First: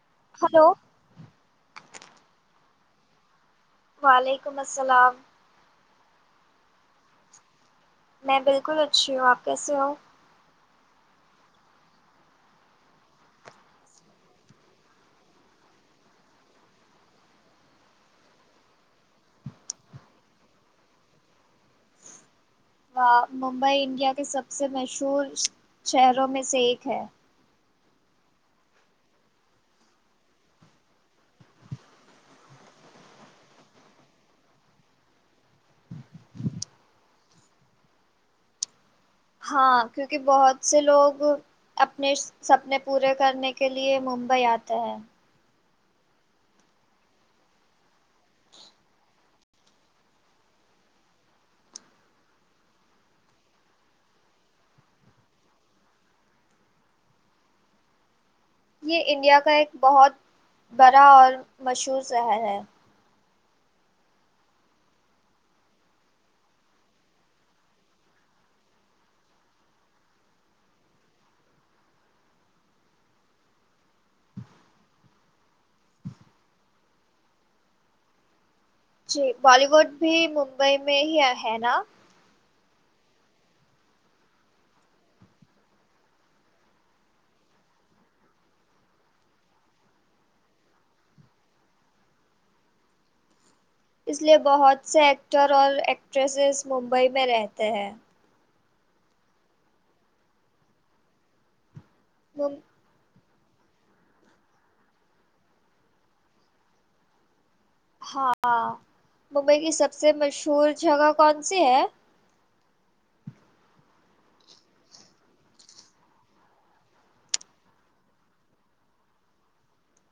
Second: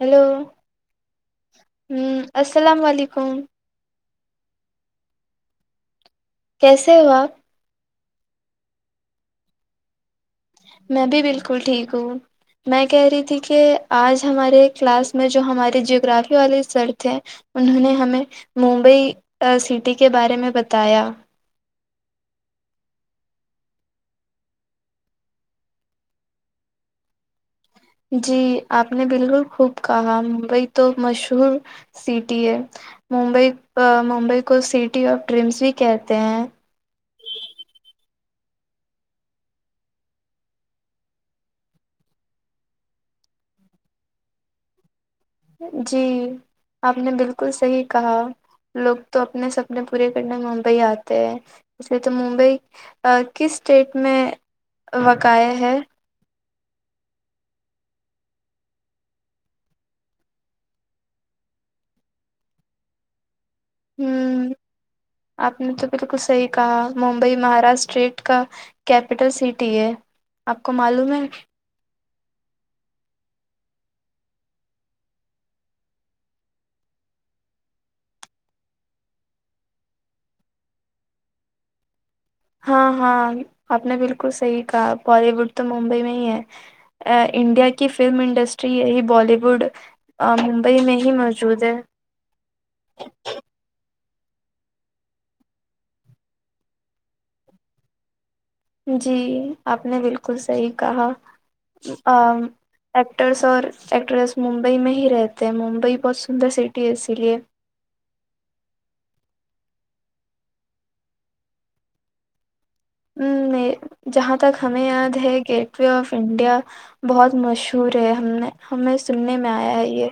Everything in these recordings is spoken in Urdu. ہیلو ہلو ہ السلام علیکم وعلیکم السلام کیسے ہواپ میں بالکل اچھی ہوں آپ کیسے ہو میں بھی بالکل ٹھیک ہوں میں کہہ رہی تھی کہ آج ہمارے کلاس میں جو ہمارے جیگرافی والے سر تھے انہوں نے ہمیں ممبئی سٹی آ کے بارے میں بتایا واں ممبئی انڈیا کے سب سے مشہور شہروں میں سے ایک ہے جی آپ نے بالکل خوب کہا ممبئی تو مشہور سٹی ہے ممبئی آ ممبئی کو سٹی آف ڈرینس بھی کہتے ہیں ہاں کیونکہ بہت سے لوگ اپنے سپنے پورے کرنے کے لیے ممبئی آتے ہیں جی آپ نے بالکل صحیح کہا لوگ تو اپنے سپنے پورے کرنے ممبئی آتے ہیں ویسے تو ممبئی کس اسٹیٹ میں واقاع ہے یہ انڈیا کا ایک بہت بڑا اور مشہور شہر ہے ہوں آپ نے تو بالکل صحیح کہا ممبئی مہاراشٹراسٹیٹ کا کیپٹل سٹی ہے آپ کو معلوم ہے جی بالی ووڈ بھی ممبئی میں ہی ہے نا ہاں ہاں آپ نے بالکل صحیح کہا بالی ووڈ تو ممبئی میں ہی ہے انڈیا کی فلم انڈسٹری یہی بالی ووڈ آ ممبئی میں ہی موجود ہے اس لیے بہت سے ایکٹر اور ایکٹریسز ممبئی میں رہتے ہیں جی آپ نے بالکل صحیح کہا ام مم- ایکٹرس اور ایکٹریس ممبئی میں ہی رہتے ہیں ممبئی بہت سندر سٹی ہے اسی لیے ہاں ممبئی کی سب سے مشہور جگہ کون سی ہے ہ جہاں تک ہمیں یاد ہے گیٹ وے آف انڈیا بہت مشہور ہے ہم نے ہمیں سننے میں آیا ہے یہ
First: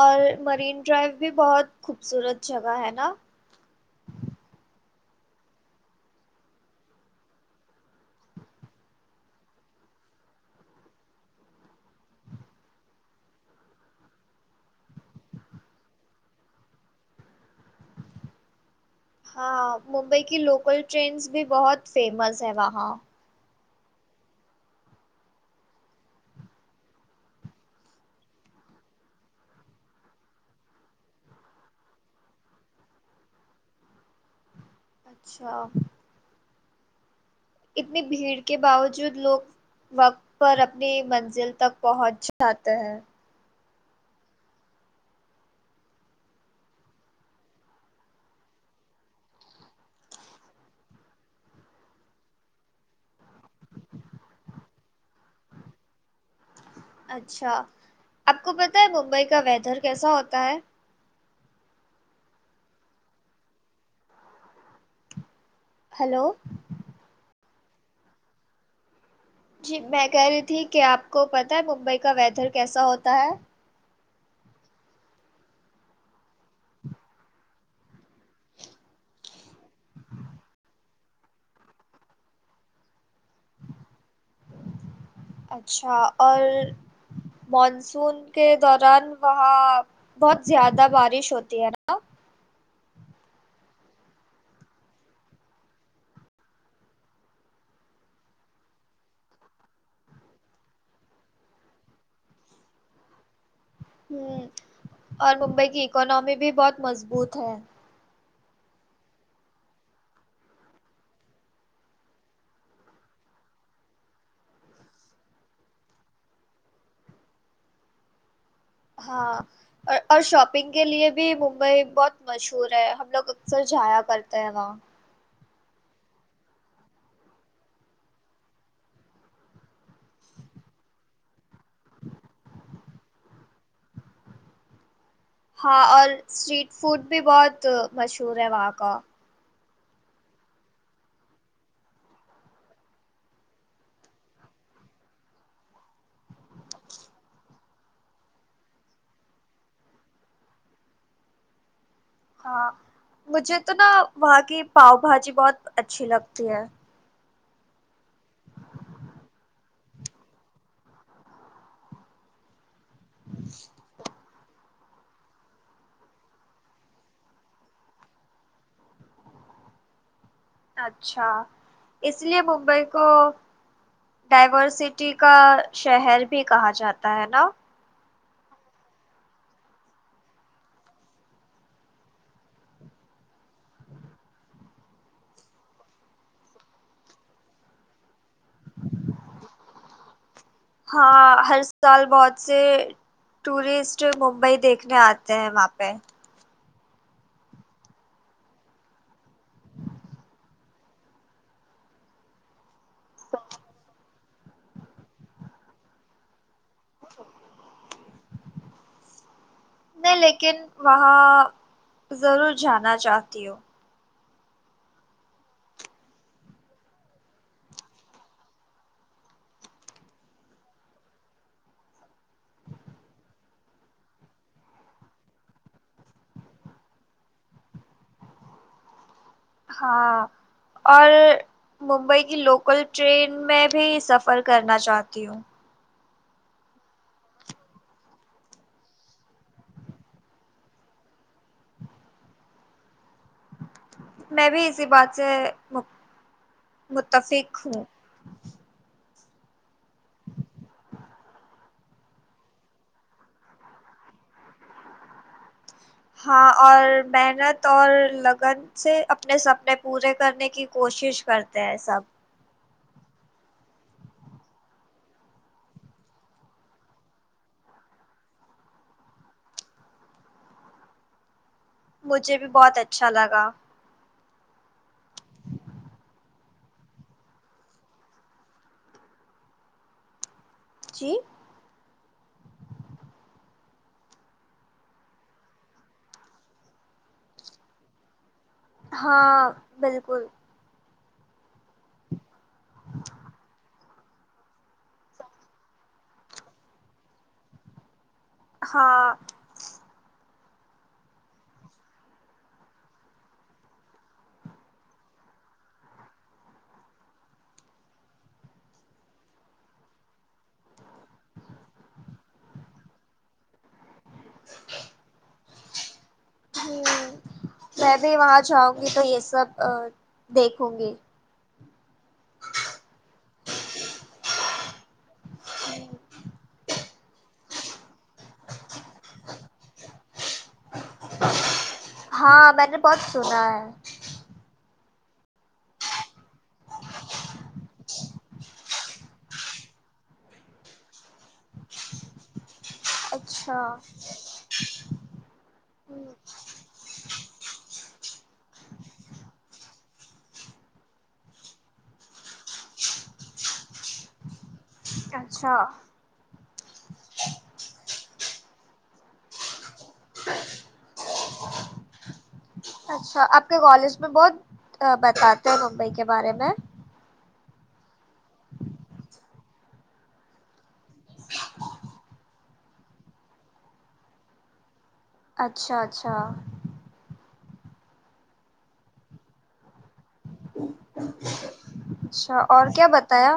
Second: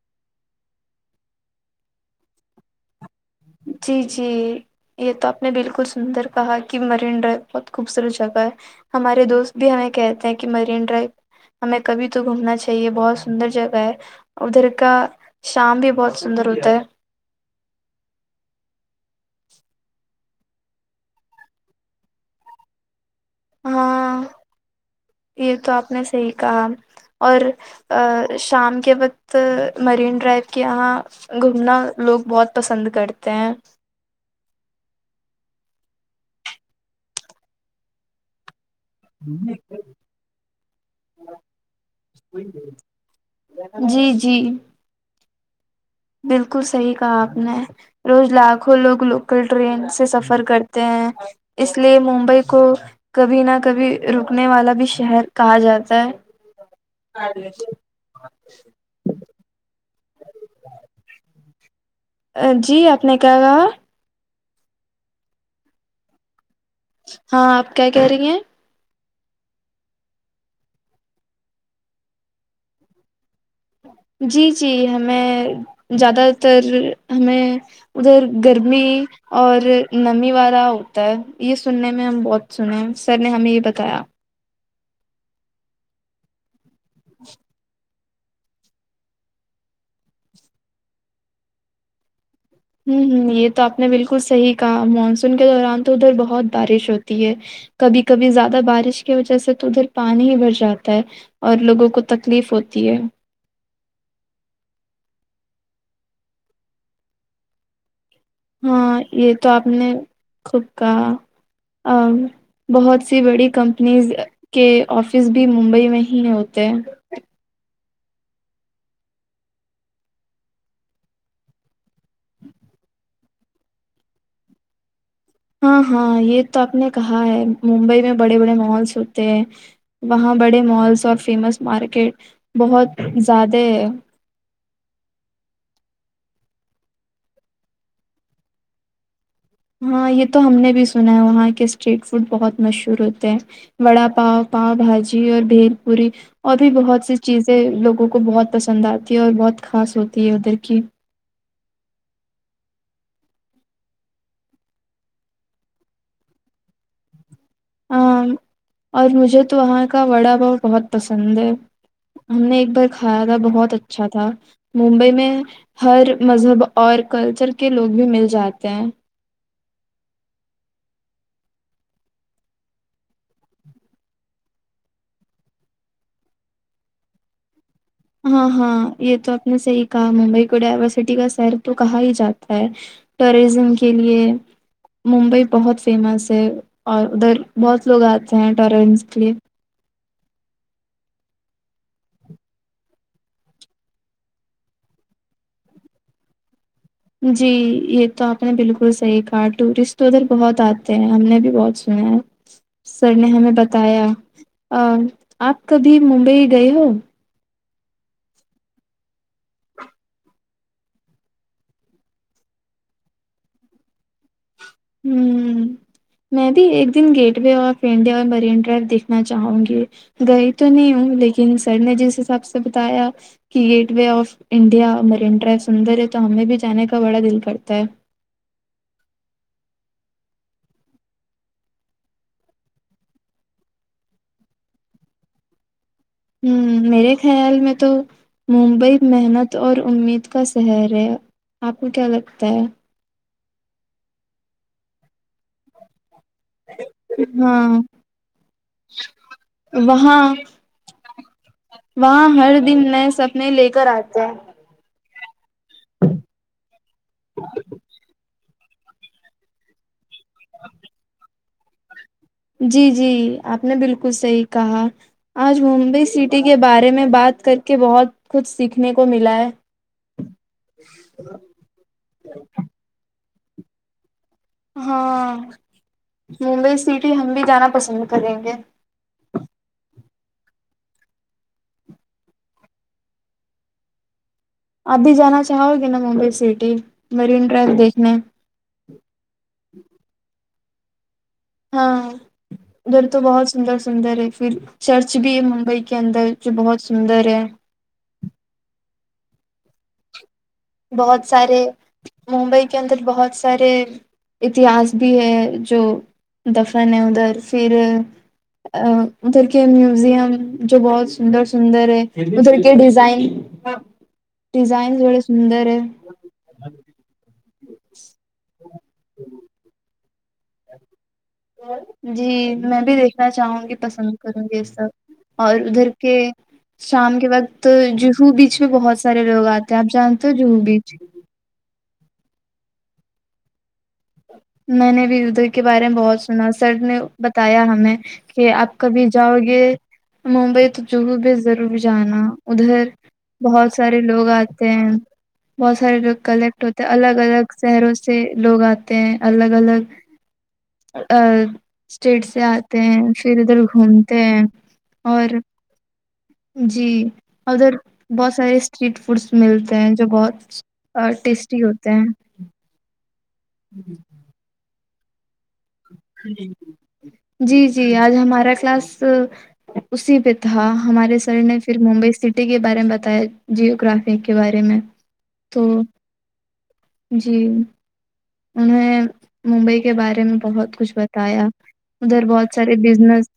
اور مرین ڈرائیو بھی بہت خوبصورت جگہ ہے نا جی جی یہ تو آپ نے بالکل سندر کہا کہ مرین ڈرائیو بہت خوبصورت جگہ ہے ہمارے دوست بھی ہمیں کہتے ہیں کہ مرین ڈرائیو ہمیں کبھی تو گھومنا چاہیے بہت سندر جگہ ہے ادھر کا شام بھی بہت سندر ہوتا ہے ہاں ممبئی کی لوکل ٹرینس بھی بہت فیمس ہے وہاں ہاں یہ تو آپ نے صحیی کہا اور ا شام کے وقت مرین ڈرائیو کے یہاں گھومنا لوگ بہت پسند کرتے ہیں اچھا اتنی بھیڑ کے باوجود لوگ وقت پر اپنی منزل تک پہنچ جاتے ہیں جی جی بالکل صحیح کہا آپ نے روز لاکھوں لوگ لوکل ٹرین سے سفر کرتے ہیں اس لیے ممبئی کو کبھی نہ کبھی رکنے والا بھی شہر کہا جاتا ہے اچھا آپ کو پتہ ہے ممبئی کا ویدھرر کیسا ہوتا ہے جی آپ نے کیا کہا ہیلو ہاں آپ کیا کہہ رہی ہیں جی میں کہہ رہی تھی کہ آپ کو پتہ ہے ممبئی کا ویدر کیسا ہوتا ہے جی جی ہمیں زیادہ تر ہمیں ادھر گرمی اور نمی والا ہوتا ہے یہ سننے میں ہم بہت سنے ہیں سر نے ہمیں یہ بتایا اچھا اور مانسون کے دوران وہاں بہت زیادہ بارش ہوتی ہے نا ہوں ہوں یہ تو آپ نے بالکل صحیح کہا مانسون کے دوران تو ادھر بہت بارش ہوتی ہے کبھی کبھی زیادہ بارش کی وجہ سے تو ادھر پانی ہی بھر جاتا ہے اور لوگوں کو تکلیف ہوتی ہے ہ اور ممبئی کی اکناممی بھی بہت مضبوط ہے ہاں یہ تو آپ نے خوب کہا اور بہت سی بڑی کمپنیز کے آفس بھی ممبئی میں ہی ہوتے ہیں ہاں اور شاپنگ کے لیے بھی ممبئی بہت مشہور ہے ہم لوگ اکثر جایا کرتے ہیں وہاں ہاں ہاں یہ تو آپ نے کہا ہے ممبئی میں بڑے بڑے مالس ہوتے ہیں وہاں بڑے مالس اور فیمس مارکیٹ بہت زیادہ ہے ہاں اور اسٹریٹ فوڈ بھی بہت مشہور ہے وہاں کا ہاں یہ تو ہم نے بھی سنا ہے وہاں کے اسٹریٹ فوڈ بہت مشہور ہوتے ہیں وڑا پاؤ پاؤ بھاجی اور بھیل پوری اور بھی بہت سی چیزیں لوگوں کو بہت پسند آتی ہے اور بہت خاص ہوتی ہے ادھر کی ہاں مجھے تو نا وہاں کی پاؤ بھاجی بہت اچھی لگتی ہے ہ اور مجھے تو وہاں کا وڑا پاؤ بہت پسند ہے ہم نے ایک بار کھایا تھا بہت اچھا تھا ممبئی میں ہر مذہب اور کلچر کے لوگ بھی مل جاتے ہیں اچھا اس لیے ممبئی کو ڈائورسٹی کا شہر بھی کہا جاتا ہے نا ہاں ہاں یہ تو آپ نے صحیح کہا ممبئی کو ڈائیورسٹی کا سر تو کہا ہی جاتا ہے ٹورزم کے لیے ممبئی بہت فیمس ہے اور ادھر بہت لوگ آتے ہیں ٹورنس کے لیے ہاں ہر سال بہت سے ٹورسٹ ممبئی دیکھنے آتے ہیں وہاں پہ جی یہ تو آپ نے بالکل صحیح کہا ٹورسٹ تو ادھر بہت آتے ہیں ہم نے بھی بہت سنا ہے سر نے ہمیں بتایا آپ کبھی ممبئی گئے ہو نہیں لیکن وہاں ضرور جانا چاہتی ہوں ہوں میں بھی ایک دن gateway of India Marine drive دیکھنا چاہوں گی گئی تو نہیں ہوں لیکن سر نے جس حساب سے بتایا کہ gateway of India Marine dry سندر ہے تو ہمیں بھی جانے کا بڑا دل کرتا ہے ہاں اور ممبئی کی لوکل ٹرین میں بھی سفر کرنا چاہتی ہوں ہوں میرے خیال میں تو ممبئی محنت اور امید کا شہر ہے آپ کو کیا لگتا ہے میں بھی اسی بات سے مب ہ وہاں وہاں ہر دن نئے سپنے لے کر آتے ہے ہاں اور محنت اور لگن سے اپنے سپنے پورے کرنے کی کوشش کرتے ہیں سب جی جی آپ نے بالکل صحیح کہا آج ممبئی سٹی کے بارے میں بات کر کے بہت کچھ سیکھنے کو ملا ہے [inaudible] مجھے بھی بہت اچھا لگا ہاں ممبئی سٹی ہم بھی جانا پسند کریں گے جی آپ بھی جانا چاہو گے نا ممبئی سٹی مرین ٹریک دیکھنے ہاں بالکل ہاں ادھر تو بہت سندر سندر ہے پھر چرچ بھی ہے ممبئی کے اندر جو بہت سندر ہے ہاں بہت سارے ممبئی کے اندر بہت سارے اتہاس بھی ہے جو دفن ہے ادھر پھر ا ادھر کے میوزیم جو بہت سندر سندر ہے مب کہ ڈیزائن ڈیزائن اندر ہے ہوں میں بھی وہاں جاؤں گی تو یہ سب دیکھوں گی جی میں بھی دیکھنا چاہوں گی پسند کروں گی سب اور ادھر کے شام کے وقت جوہو بیچ میں بہت سارے لوگ آتے ہیں آپ جانتے ہو جوہو بیچ ہاں میں نے بہت سنا ہے میں نے بھی ادھر کے بارے میں بہت سنا سر نے بتایا ہمیں کہ آپ کبھی جاؤ گے ممبئی تو جوہو بیچ ضرور جانا ادھر اچھا بہت سارے لوگ آتے تے ہیں بہت سارے لوگ کلیکٹ ہوتے ہیں الگ الگ شہروں سے لوگ آتے ہیں الگ الگ اسٹیٹ سے آتے ہیں پھر ادھر گھومتے ہیں اور اچھا جی ادھر بہت سارے اسٹریٹ فوڈس ملتے ہیں جو بہت اور ٹیسٹی ہوتے ہیں اچھا آپ کے کالج میں بہت بتاتے ہیں ممبئی کے بارے میں جی جی آج ہمارا کلاس اسی پہ تھا ہمارے سر نے پھر ممبئی سٹی کے بارے میں بتایا جیو گراف گرافی کے بارے میں تو اچھا اچھا جی انہیں ممبئی کے بارے میں بہت کچھ بتایا ادھر اچھا بہت اور سارے کیا بزنس بتایا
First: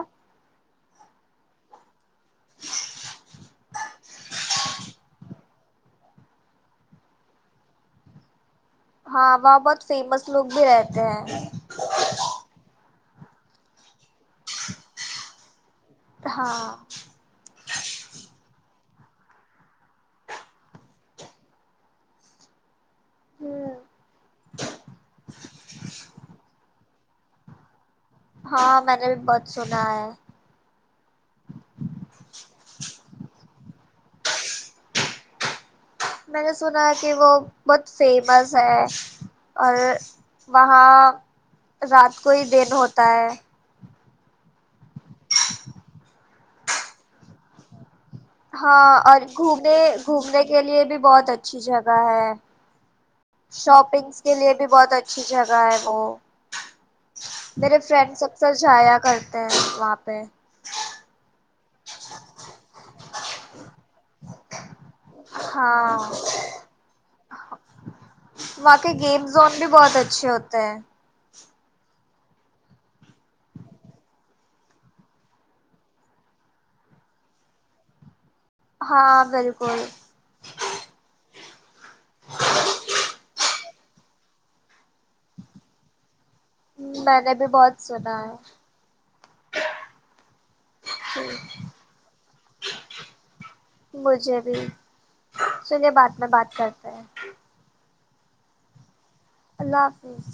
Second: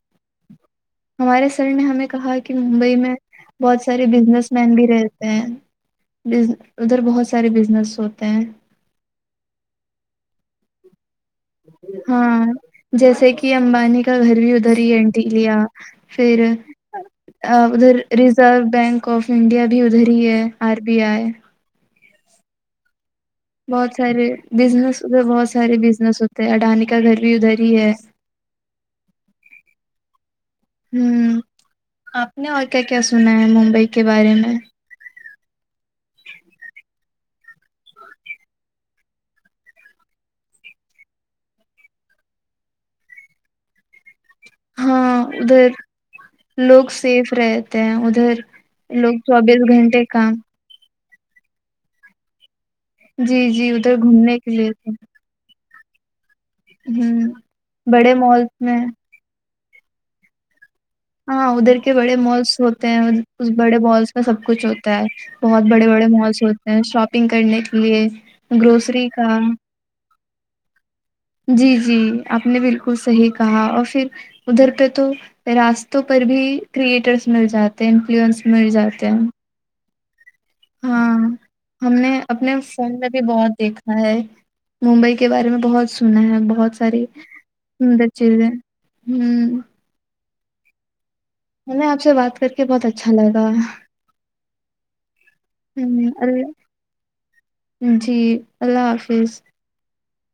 ہمارے سر نے ہمیں کہا کہ ممبئی میں بہت سارے بزنس مین بھی رہتے ہیں ادھر بہت سارے بزنس ہوتے ہیں ہاں وہاں بہت فیمس لوگ بھی رہتے ہیں ہاں جیسے کہ امبانی کا گھر بھی ادھر ہی اینٹی لیا فھر ہاں ادھر ریزرو بینک آف انڈیا بھی ادھر ہی ہے آر بی آئی ہ بہت سارے بزنس ادھر بہت سارے بزنس ہوتے ہیں اڈانی کا گھر بھی ادھر ہی ہے ہاں میں نے بھی بہت سنا ہے ہوں آپ نے اور کیا کیا سنا ہے ممبئی کے بارے میں میں نے سنا ہے کہ وہ بہت فیمس ہے اور وہاں رات کو ہی دن ہوتا ہے ہاں ادھر لوگ سیف رہتے ہیں ادھر ہاں لوگ اور چوبیس گھومنے گھنٹے کام گھومنے کے لیے بھی بہت اچھی جگہ ہے جی جی ادھر شاپنگس کے گھومنے لیے بھی بہت تھے اچھی جگہ ہے وہ ہ میرے بڑے فرینڈس مالس اکثر میں جایا کرتے ہیں وہاں پہ ہاں ادھر کے بڑے مالس ہوتے ہیں بڑے مالس میں سب کچھ ہو ہوتا ہے بہت بڑے ہاں بڑے مالس ہوتے ہیں شاپنگ کرنے کے لیے وہاں کے گروسری گیم کا زون بھی بہت اچھے ہوتے ہیں جی جی آپ نے بالکل صحیح کہا اور پھر ادھر پہ تو راستوں پر بھی کریئٹرس مل جاتے ہیں انفلوئنس مل جاتے ہاں ہیں بالکل ہاں ہم نے اپنے فون میں بھی بہت دیکھا ہے ممبئی کے بارے میں بہت سنا ہے بہت ساری میں نے بھی بہت سندر سنا چیزیں ہے ہمم ہاں ہمیں آپ سے بات کر کے بہت اچھا لگا مجھے بھی ہ چلیے بات میں بات اللہ کرتے ہیں جی اللہ حافظ اللہ حافظ